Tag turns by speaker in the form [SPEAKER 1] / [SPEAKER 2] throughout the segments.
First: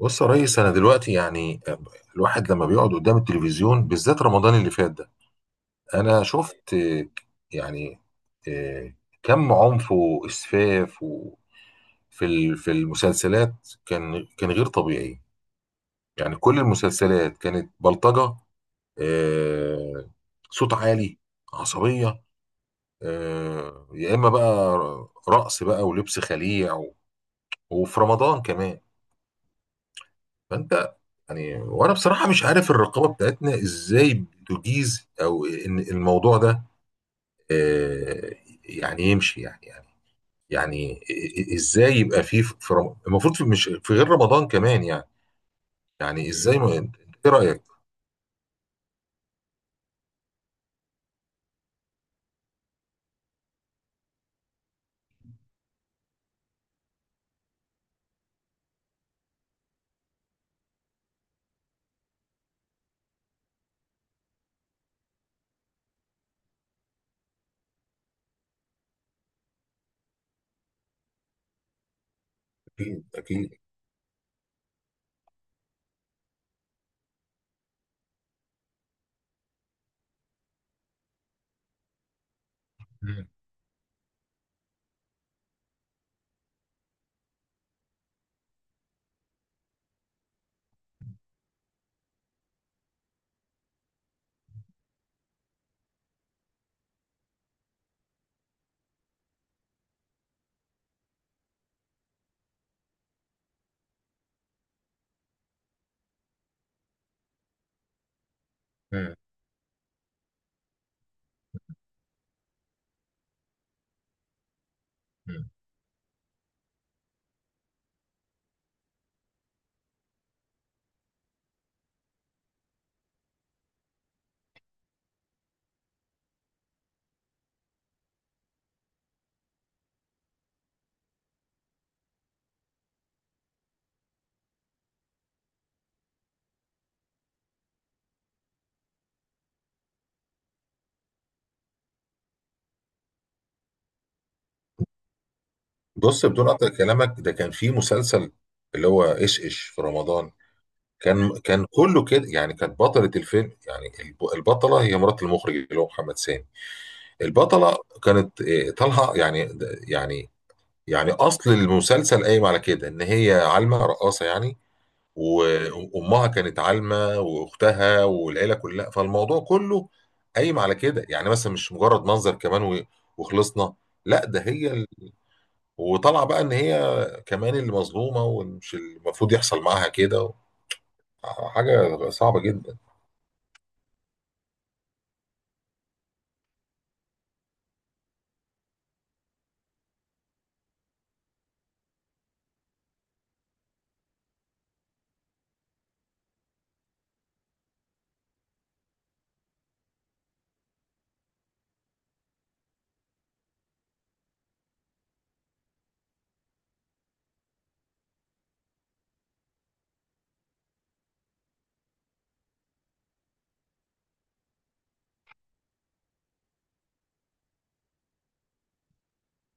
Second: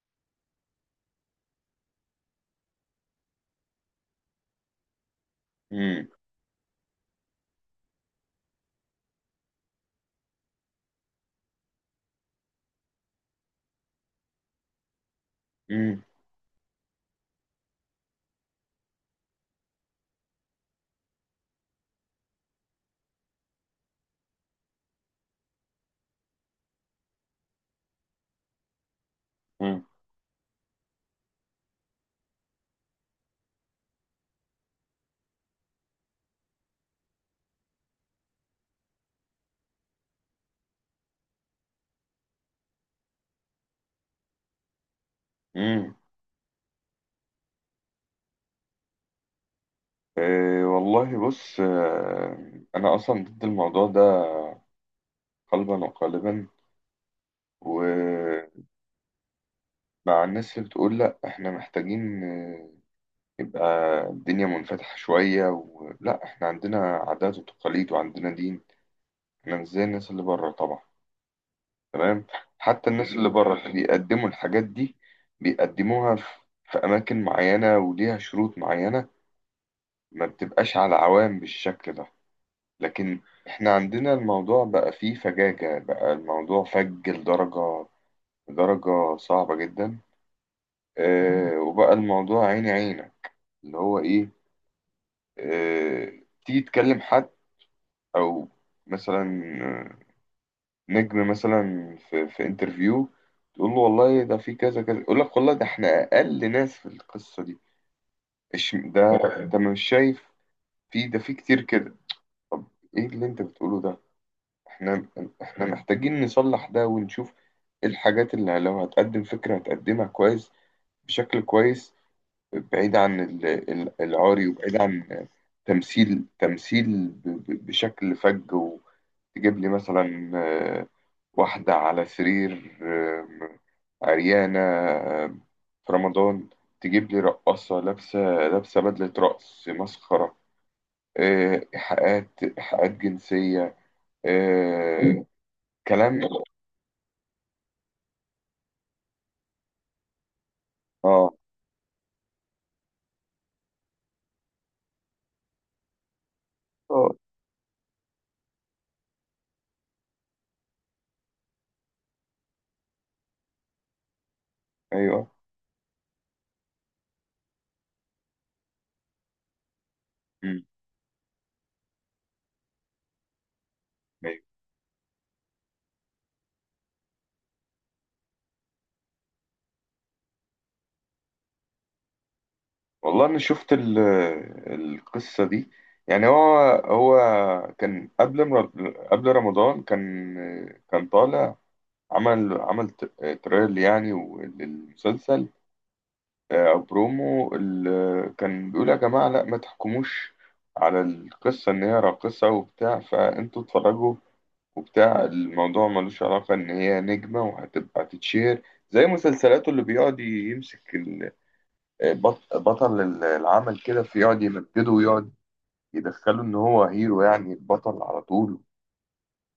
[SPEAKER 1] بص يا ريس. انا دلوقتي يعني الواحد لما بيقعد قدام التلفزيون بالذات رمضان اللي فات ده
[SPEAKER 2] امم
[SPEAKER 1] انا شفت يعني آه، كم عنف واسفاف في المسلسلات كان غير طبيعي.
[SPEAKER 2] امم
[SPEAKER 1] يعني كل المسلسلات كانت بلطجة، آه، صوت عالي، عصبية، يا اما بقى رقص بقى ولبس خليع وفي رمضان كمان. فانت يعني وانا بصراحه مش عارف الرقابه بتاعتنا ازاي بتجيز او ان الموضوع ده آه، يعني يمشي يعني إ- ازاي يبقى فيه في رم... المفروض مش في غير رمضان كمان يعني.
[SPEAKER 2] امم
[SPEAKER 1] يعني ازاي ما... انت- ايه رايك؟
[SPEAKER 2] إيه والله، بص، انا اصلا ضد الموضوع ده قلبا وقالبا، ومع الناس اللي بتقول لا احنا محتاجين. يبقى الدنيا منفتحة شوية، ولا احنا عندنا عادات وتقاليد وعندنا دين؟ احنا مش زي الناس اللي بره طبعا، تمام. حتى
[SPEAKER 1] اكيد
[SPEAKER 2] الناس اللي بره
[SPEAKER 1] اكيد.
[SPEAKER 2] اللي بيقدموا الحاجات دي بيقدموها في اماكن معينة وليها شروط معينة، ما بتبقاش على عوام بالشكل ده. لكن
[SPEAKER 1] مم.
[SPEAKER 2] احنا عندنا الموضوع بقى فيه فجاجة، بقى الموضوع فج لدرجة صعبة جدا. اه، وبقى الموضوع عيني عينة، اللي هو ايه؟ اه، تيجي تكلم حد، او مثلا آه، نجم مثلا في انترفيو، تقول له والله ده في كذا كذا، يقول لك والله ده احنا اقل ناس في القصة دي. ده
[SPEAKER 1] مم.
[SPEAKER 2] انت مش شايف؟ في ده، في كتير كده. طب، ايه اللي انت بتقوله ده؟ احنا
[SPEAKER 1] مم.
[SPEAKER 2] احنا محتاجين نصلح ده ونشوف ايه الحاجات اللي لو هتقدم فكرة هتقدمها كويس، بشكل كويس، بعيد عن العاري، وبعيد عن تمثيل بشكل فج. وتجيب لي مثلا واحدة على سرير، عريانة، آم، في رمضان. تجيب لي رقاصة لابسة بدلة رقص مسخرة، إيحاءات جنسية، آه، كلام.
[SPEAKER 1] بص بدون قطع كلامك، ده كان في مسلسل اللي هو ايش في رمضان،
[SPEAKER 2] اه،
[SPEAKER 1] كان كله كده. يعني كانت بطلة الفيلم، يعني البطلة، هي مرات المخرج اللي هو محمد سامي.
[SPEAKER 2] اه،
[SPEAKER 1] البطلة كانت طالعة يعني. يعني أصل المسلسل قايم على كده، إن هي عالمة رقاصة يعني،
[SPEAKER 2] ايوه،
[SPEAKER 1] وأمها كانت عالمة وأختها والعيلة كلها. فالموضوع كله قايم
[SPEAKER 2] امم،
[SPEAKER 1] على كده يعني، مثلا مش مجرد منظر كمان وخلصنا، لا ده
[SPEAKER 2] ايوه.
[SPEAKER 1] هي ال... وطالعة بقى إن هي كمان اللي مظلومة ومش المفروض يحصل معاها كده و... حاجة صعبة جدا.
[SPEAKER 2] والله انا شفت القصه دي. يعني هو كان قبل رمضان، كان طالع. عمل تريل يعني للمسلسل، او برومو. كان بيقول يا جماعه، لا ما تحكموش على القصه ان هي راقصه وبتاع، فانتوا اتفرجوا وبتاع. الموضوع ملوش علاقه، ان هي نجمه وهتبقى تتشير زي مسلسلاته، اللي بيقعد يمسك بطل العمل كده، في يقعد يمجده ويقعد يدخله ان هو هيرو، يعني البطل على طول،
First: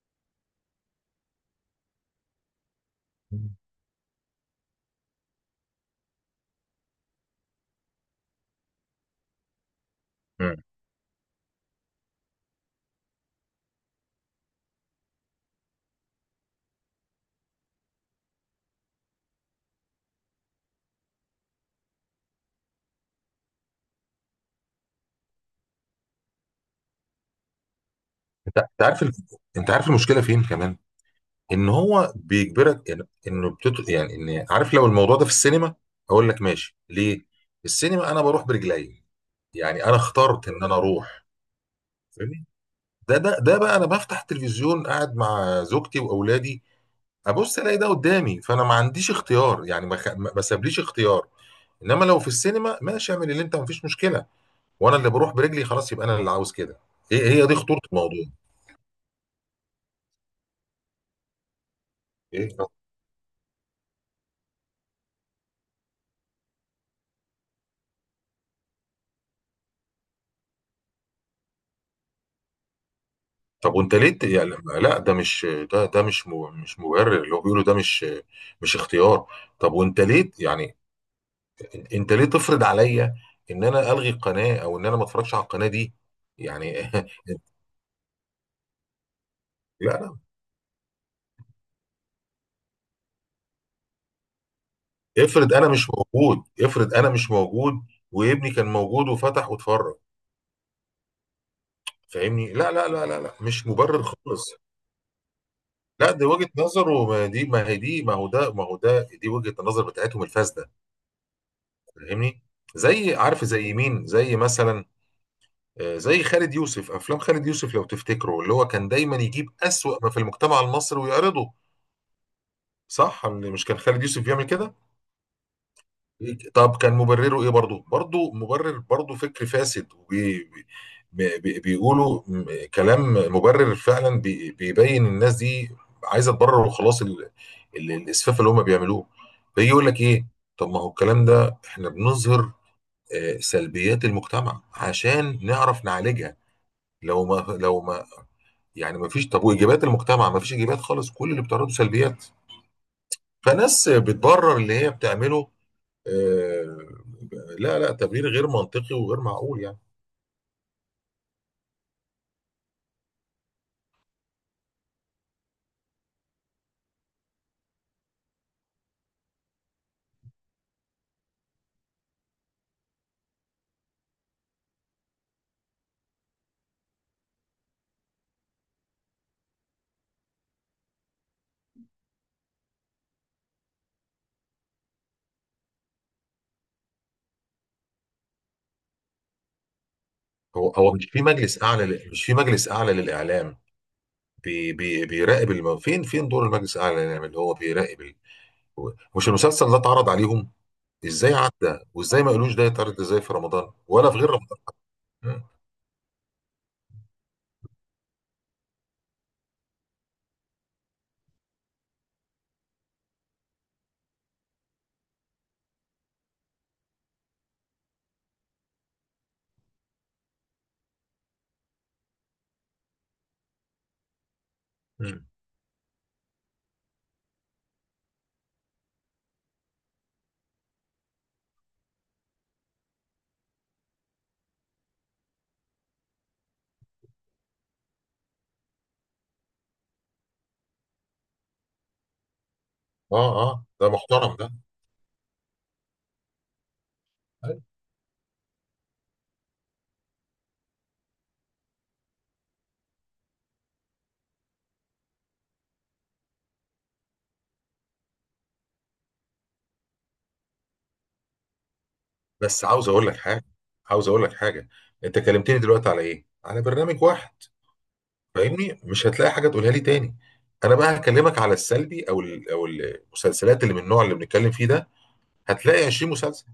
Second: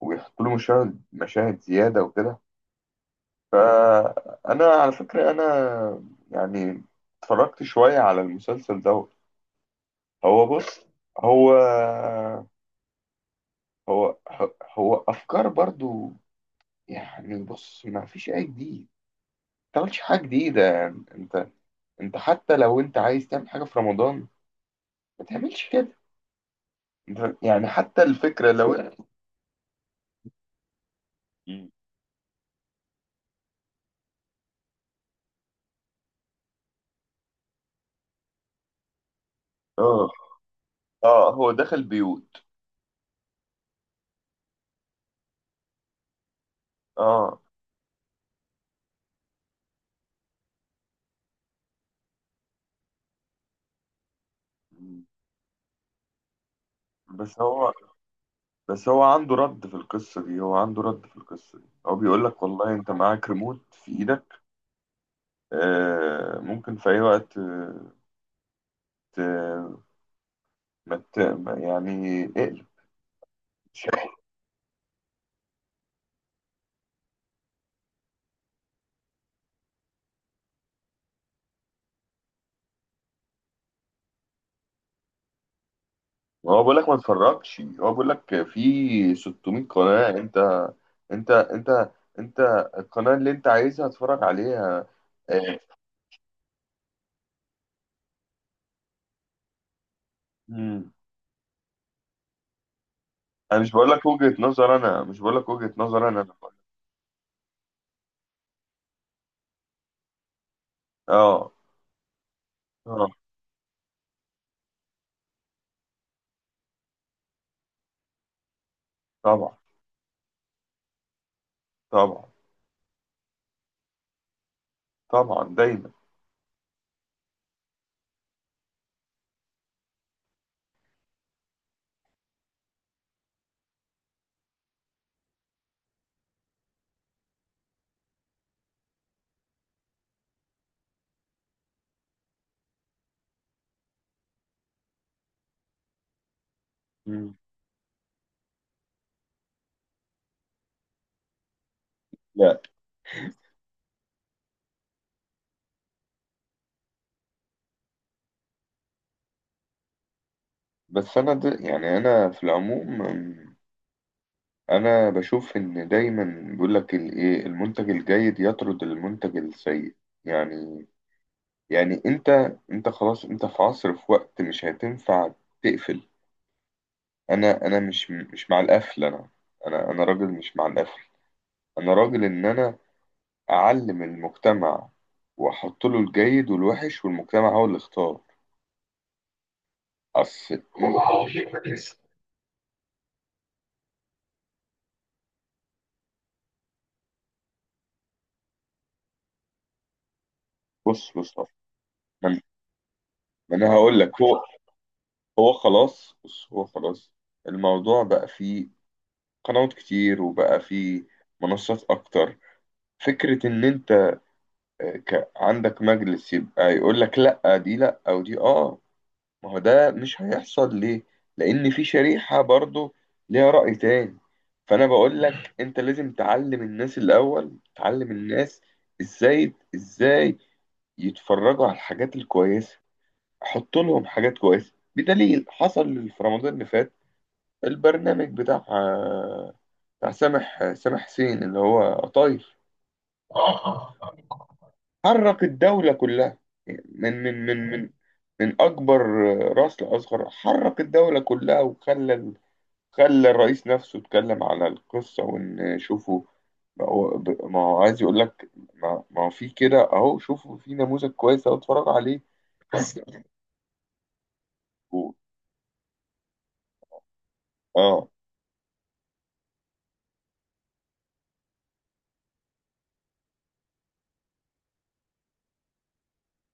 [SPEAKER 2] ويحط له مشاهد زيادة وكده. فانا على فكرة انا يعني اتفرجت شوية على المسلسل دوت. هو،
[SPEAKER 1] مم.
[SPEAKER 2] بص، هو هو هو افكار برضو، يعني. بص، ما فيش اي جديد، ما تعملش حاجة جديدة. يعني انت، حتى لو انت عايز تعمل حاجة في رمضان، ما تعملش كده. يعني حتى الفكرة
[SPEAKER 1] انت
[SPEAKER 2] لو...
[SPEAKER 1] أنت عارف ال... انت عارف المشكلة فين كمان. ان هو بيجبرك إن- انه بتط... يعني ان عارف، لو الموضوع ده في السينما اقول لك ماشي، ليه؟ السينما انا بروح برجلي، يعني انا
[SPEAKER 2] اه،
[SPEAKER 1] اخترت ان انا اروح.
[SPEAKER 2] اه، هو دخل بيوت،
[SPEAKER 1] فاهمني؟ ده بقى انا بفتح التلفزيون قاعد مع زوجتي واولادي،
[SPEAKER 2] اه.
[SPEAKER 1] ابص الاقي ده قدامي، فانا ما عنديش اختيار، يعني ما سابليش اختيار. انما لو في السينما ماشي، اعمل اللي انت ما فيش مشكله، وانا اللي بروح برجلي، خلاص يبقى انا اللي عاوز كده. ايه
[SPEAKER 2] بس
[SPEAKER 1] هي دي
[SPEAKER 2] هو
[SPEAKER 1] خطوره الموضوع.
[SPEAKER 2] بس هو عنده رد في القصة دي، هو بيقول لك
[SPEAKER 1] ايه؟
[SPEAKER 2] والله انت معاك ريموت في ايدك، آه ممكن في اي وقت، ت... ما ت... ما- يعني اقلب.
[SPEAKER 1] طب وانت ليه يعني لا ده مش، ده ده مش مش مبرر، اللي هو بيقوله ده مش مش اختيار. طب وانت ليه يعني، انت ليه تفرض عليا ان انا الغي القناه، او ان انا ما اتفرجش على القناه دي
[SPEAKER 2] هو بيقول لك
[SPEAKER 1] يعني؟
[SPEAKER 2] ما تتفرجش، هو بيقول لك في 600
[SPEAKER 1] لا
[SPEAKER 2] قناة،
[SPEAKER 1] لا.
[SPEAKER 2] انت انت انت القناة اللي انت عايزها اتفرج عليها.
[SPEAKER 1] افرض
[SPEAKER 2] آه.
[SPEAKER 1] انا مش موجود، افرض انا مش موجود وابني كان موجود وفتح واتفرج.
[SPEAKER 2] مم.
[SPEAKER 1] فاهمني؟ لا، مش مبرر خالص.
[SPEAKER 2] انا مش بقول لك وجهة نظر،
[SPEAKER 1] لا دي
[SPEAKER 2] انا.
[SPEAKER 1] وجهه نظر، وما دي ما هي دي ما هو ده ما هو ده دي وجهه النظر بتاعتهم الفاسده.
[SPEAKER 2] اه.
[SPEAKER 1] فاهمني؟
[SPEAKER 2] آه.
[SPEAKER 1] زي، عارف، زي مين، زي مثلا زي خالد يوسف. افلام خالد يوسف لو تفتكروا، اللي هو كان دايما يجيب
[SPEAKER 2] طبعا،
[SPEAKER 1] اسوأ ما في المجتمع المصري ويعرضه.
[SPEAKER 2] طبعا،
[SPEAKER 1] صح؟ اللي مش كان خالد يوسف بيعمل كده.
[SPEAKER 2] طبعا، دايما.
[SPEAKER 1] طب كان مبرره ايه؟ برضه برضه مبرر، برضه فكر فاسد بيقولوا كلام مبرر فعلا، بيبين الناس دي عايزه تبرر وخلاص ال- الاسفاف اللي هم بيعملوه. فيجي يقول لك ايه، طب ما هو الكلام ده احنا بنظهر سلبيات المجتمع عشان نعرف نعالجها. لو
[SPEAKER 2] مم.
[SPEAKER 1] ما لو ما يعني مفيش. طب واجابات المجتمع؟ مفيش اجابات خالص، كل اللي بتعرضه سلبيات.
[SPEAKER 2] لا.
[SPEAKER 1] فناس بتبرر اللي هي بتعمله. آه، لا لا، تبرير غير منطقي وغير معقول يعني.
[SPEAKER 2] بس انا يعني، انا في العموم، انا بشوف ان دايما بيقول لك الايه، المنتج الجيد يطرد المنتج السيء، يعني يعني انت خلاص، انت في عصر، في وقت مش هتنفع تقفل. انا مش مع القفل، انا. انا راجل مش مع القفل، انا راجل ان انا اعلم المجتمع، واحط له الجيد والوحش، والمجتمع هو اللي اختار. اصل...
[SPEAKER 1] هو مش في مجلس اعلى مش في مجلس اعلى للاعلام بي بي بيراقب الم... فين فين دور المجلس الاعلى للاعلام اللي هو بيراقب ال... مش المسلسل ده اتعرض عليهم؟
[SPEAKER 2] بص، بص،
[SPEAKER 1] ازاي
[SPEAKER 2] بص.
[SPEAKER 1] عدى؟ وازاي
[SPEAKER 2] ما
[SPEAKER 1] ما
[SPEAKER 2] انا
[SPEAKER 1] قالوش ده يتعرض ازاي في
[SPEAKER 2] ما
[SPEAKER 1] رمضان
[SPEAKER 2] أنا هقول
[SPEAKER 1] ولا في
[SPEAKER 2] لك.
[SPEAKER 1] غير رمضان؟ مم.
[SPEAKER 2] هو خلاص، بص هو خلاص. الموضوع بقى فيه قنوات كتير، وبقى فيه منصات اكتر. فكرة ان انت عندك مجلس يبقى يقول لك لا دي لا او دي اه، ما هو ده مش هيحصل. ليه؟ لان في شريحة برضو ليها رأي تاني. فانا بقول
[SPEAKER 1] مم.
[SPEAKER 2] لك، انت لازم تعلم الناس الاول. تعلم الناس ازاي يتفرجوا على الحاجات الكويسة، حط لهم حاجات كويسة. بدليل حصل في رمضان اللي فات، البرنامج بتاع سامح حسين، اللي هو قطايف.
[SPEAKER 1] اه اه،
[SPEAKER 2] اه،
[SPEAKER 1] ده
[SPEAKER 2] اه.
[SPEAKER 1] محترم ده.
[SPEAKER 2] حرك الدولة كلها من من من من من أكبر رأس لأصغر، حرك الدولة كلها، وخلى خلى الرئيس نفسه اتكلم على القصة، وإن شوفوا. ما هو عايز يقول لك ما هو في كده، أهو شوفوا في نموذج كويس، أهو اتفرجوا عليه.
[SPEAKER 1] بس عاوز
[SPEAKER 2] بس.
[SPEAKER 1] اقول لك حاجه، عاوز اقول لك حاجه،
[SPEAKER 2] و-
[SPEAKER 1] انت كلمتني دلوقتي على ايه؟ على برنامج واحد.
[SPEAKER 2] اه،
[SPEAKER 1] فاهمني؟ مش هتلاقي حاجه تقولها لي تاني. انا بقى هكلمك على السلبي او المسلسلات اللي من النوع اللي بنتكلم فيه ده، هتلاقي 20 مسلسل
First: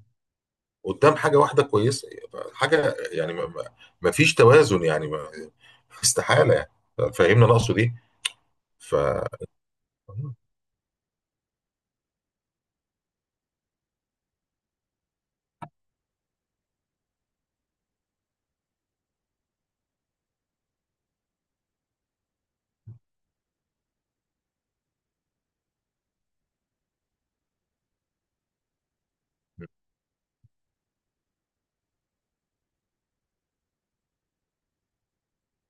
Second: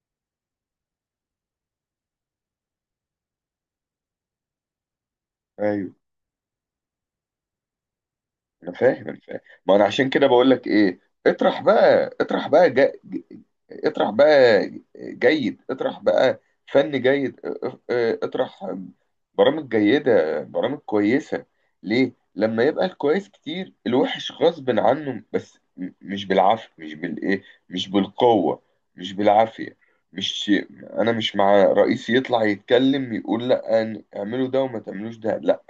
[SPEAKER 1] قدام حاجه واحده كويسه. حاجه يعني ما فيش توازن يعني، ما
[SPEAKER 2] ايوه.
[SPEAKER 1] استحاله يعني. فاهمني انا اقصد ايه؟
[SPEAKER 2] انا
[SPEAKER 1] ف
[SPEAKER 2] فاهم، انا فاهم. ما انا عشان كده بقول لك ايه، اطرح بقى اطرح بقى جا... اطرح بقى جيد. اطرح بقى فن جيد. اه، اطرح برامج جيدة، برامج كويسة. ليه لما يبقى الكويس كتير، الوحش غصب عنه. بس مش بالعافية، مش بالقوة، مش بالعافية. مش انا مش مع رئيس يطلع يتكلم يقول لا، اعملوا ده وما تعملوش ده، لا،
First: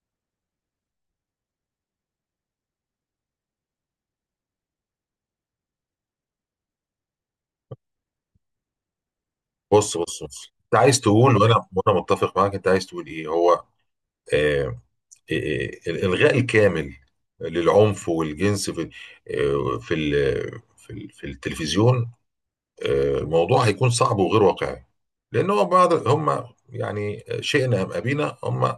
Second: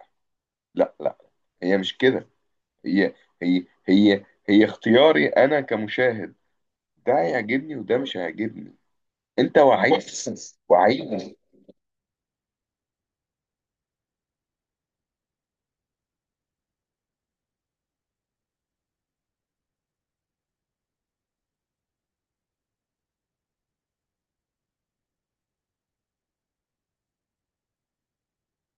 [SPEAKER 2] لا، لا. هي مش كده، هي هي اختياري انا كمشاهد، ده هيعجبني وده مش هيعجبني. انت
[SPEAKER 1] بص بص بص انت عايز
[SPEAKER 2] وعيت؟
[SPEAKER 1] تقول، وانا متفق معاك، انت عايز تقول ايه. هو آه، الإلغاء الكامل للعنف والجنس في في التلفزيون، موضوع هيكون صعب وغير واقعي. لأن هو بعض هم، يعني شئنا أم أبينا، هم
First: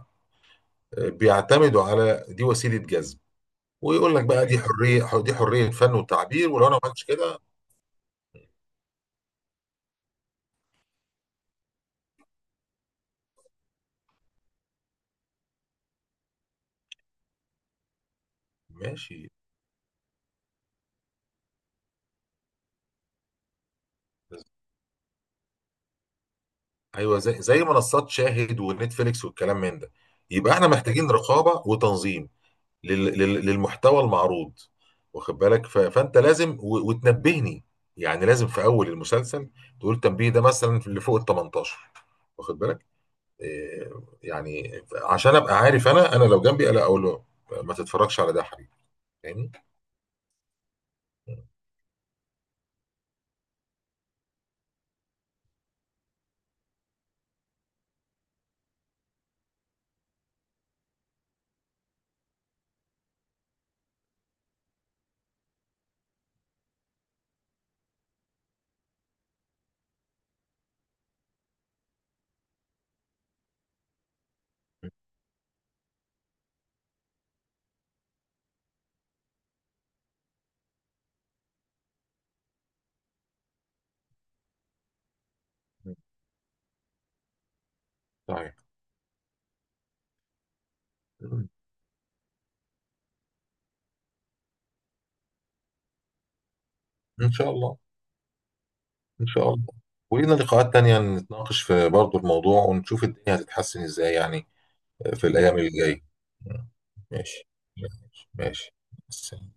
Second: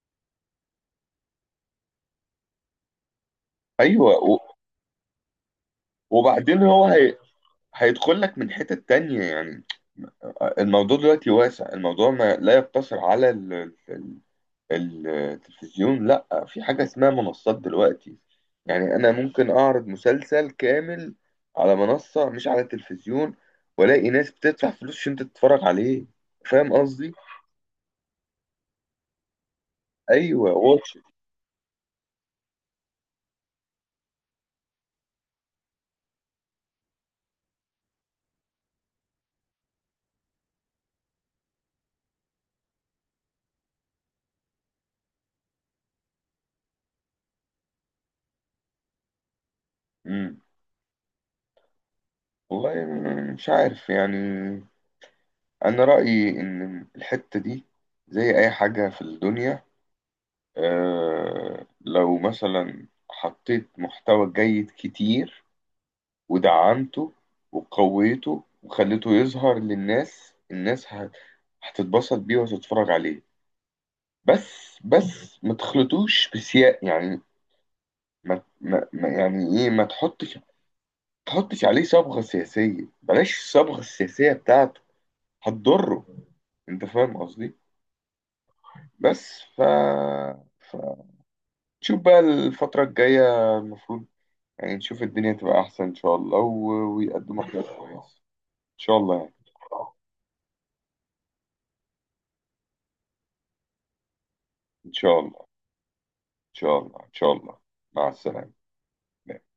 [SPEAKER 1] بيعتمدوا على دي وسيلة جذب.
[SPEAKER 2] ايوه.
[SPEAKER 1] ويقول لك بقى دي حرية، دي حرية فن وتعبير،
[SPEAKER 2] وبعدين
[SPEAKER 1] ولو أنا ما
[SPEAKER 2] هو
[SPEAKER 1] عملتش كده.
[SPEAKER 2] هيدخل لك من حتة تانية، يعني الموضوع دلوقتي واسع. الموضوع ما لا يقتصر على التلفزيون. لا، في حاجة اسمها منصات دلوقتي. يعني انا
[SPEAKER 1] ماشي.
[SPEAKER 2] ممكن اعرض مسلسل كامل على منصة مش على التلفزيون، والاقي ناس بتدفع فلوس عشان تتفرج عليه. فاهم قصدي؟
[SPEAKER 1] أيوه، زي زي منصات شاهد ونتفليكس والكلام من ده.
[SPEAKER 2] ايوه.
[SPEAKER 1] يبقى احنا
[SPEAKER 2] واتش.
[SPEAKER 1] محتاجين رقابة وتنظيم للمحتوى المعروض، واخد بالك؟ فانت لازم وتنبهني. يعني لازم في اول المسلسل تقول تنبيه، ده مثلا في اللي فوق ال 18، واخد بالك؟ إيه، يعني عشان ابقى عارف انا، لو جنبي انا اقول له ما تتفرجش على ده يا حبيبي. فاهمني؟
[SPEAKER 2] امم. والله مش عارف يعني. انا رايي ان الحته دي زي اي حاجه في الدنيا. لو مثلا حطيت محتوى جيد كتير، ودعمته وقويته وخليته يظهر للناس. الناس هتتبسط بيه وهتتفرج عليه. بس ما تخلطوش بسياق، يعني يعني ايه، ما تحطش عليه صبغة سياسية، بلاش الصبغة السياسية بتاعت، هتضره. انت فاهم قصدي؟
[SPEAKER 1] طيب.
[SPEAKER 2] بس. فتشوف بقى الفترة الجاية. المفروض يعني نشوف الدنيا تبقى أحسن إن شاء الله،
[SPEAKER 1] ان
[SPEAKER 2] ويقدموا
[SPEAKER 1] شاء
[SPEAKER 2] حاجات
[SPEAKER 1] الله.
[SPEAKER 2] كويسة. إن شاء الله،
[SPEAKER 1] ان
[SPEAKER 2] يعني.
[SPEAKER 1] شاء الله. ولينا لقاءات تانية نتناقش في برضه الموضوع، ونشوف الدنيا هتتحسن ازاي يعني،
[SPEAKER 2] إن شاء
[SPEAKER 1] في
[SPEAKER 2] الله،
[SPEAKER 1] الايام اللي جايه.
[SPEAKER 2] إن شاء الله، إن شاء
[SPEAKER 1] ماشي.
[SPEAKER 2] الله. مع السلامة.
[SPEAKER 1] ماشي. ماشي.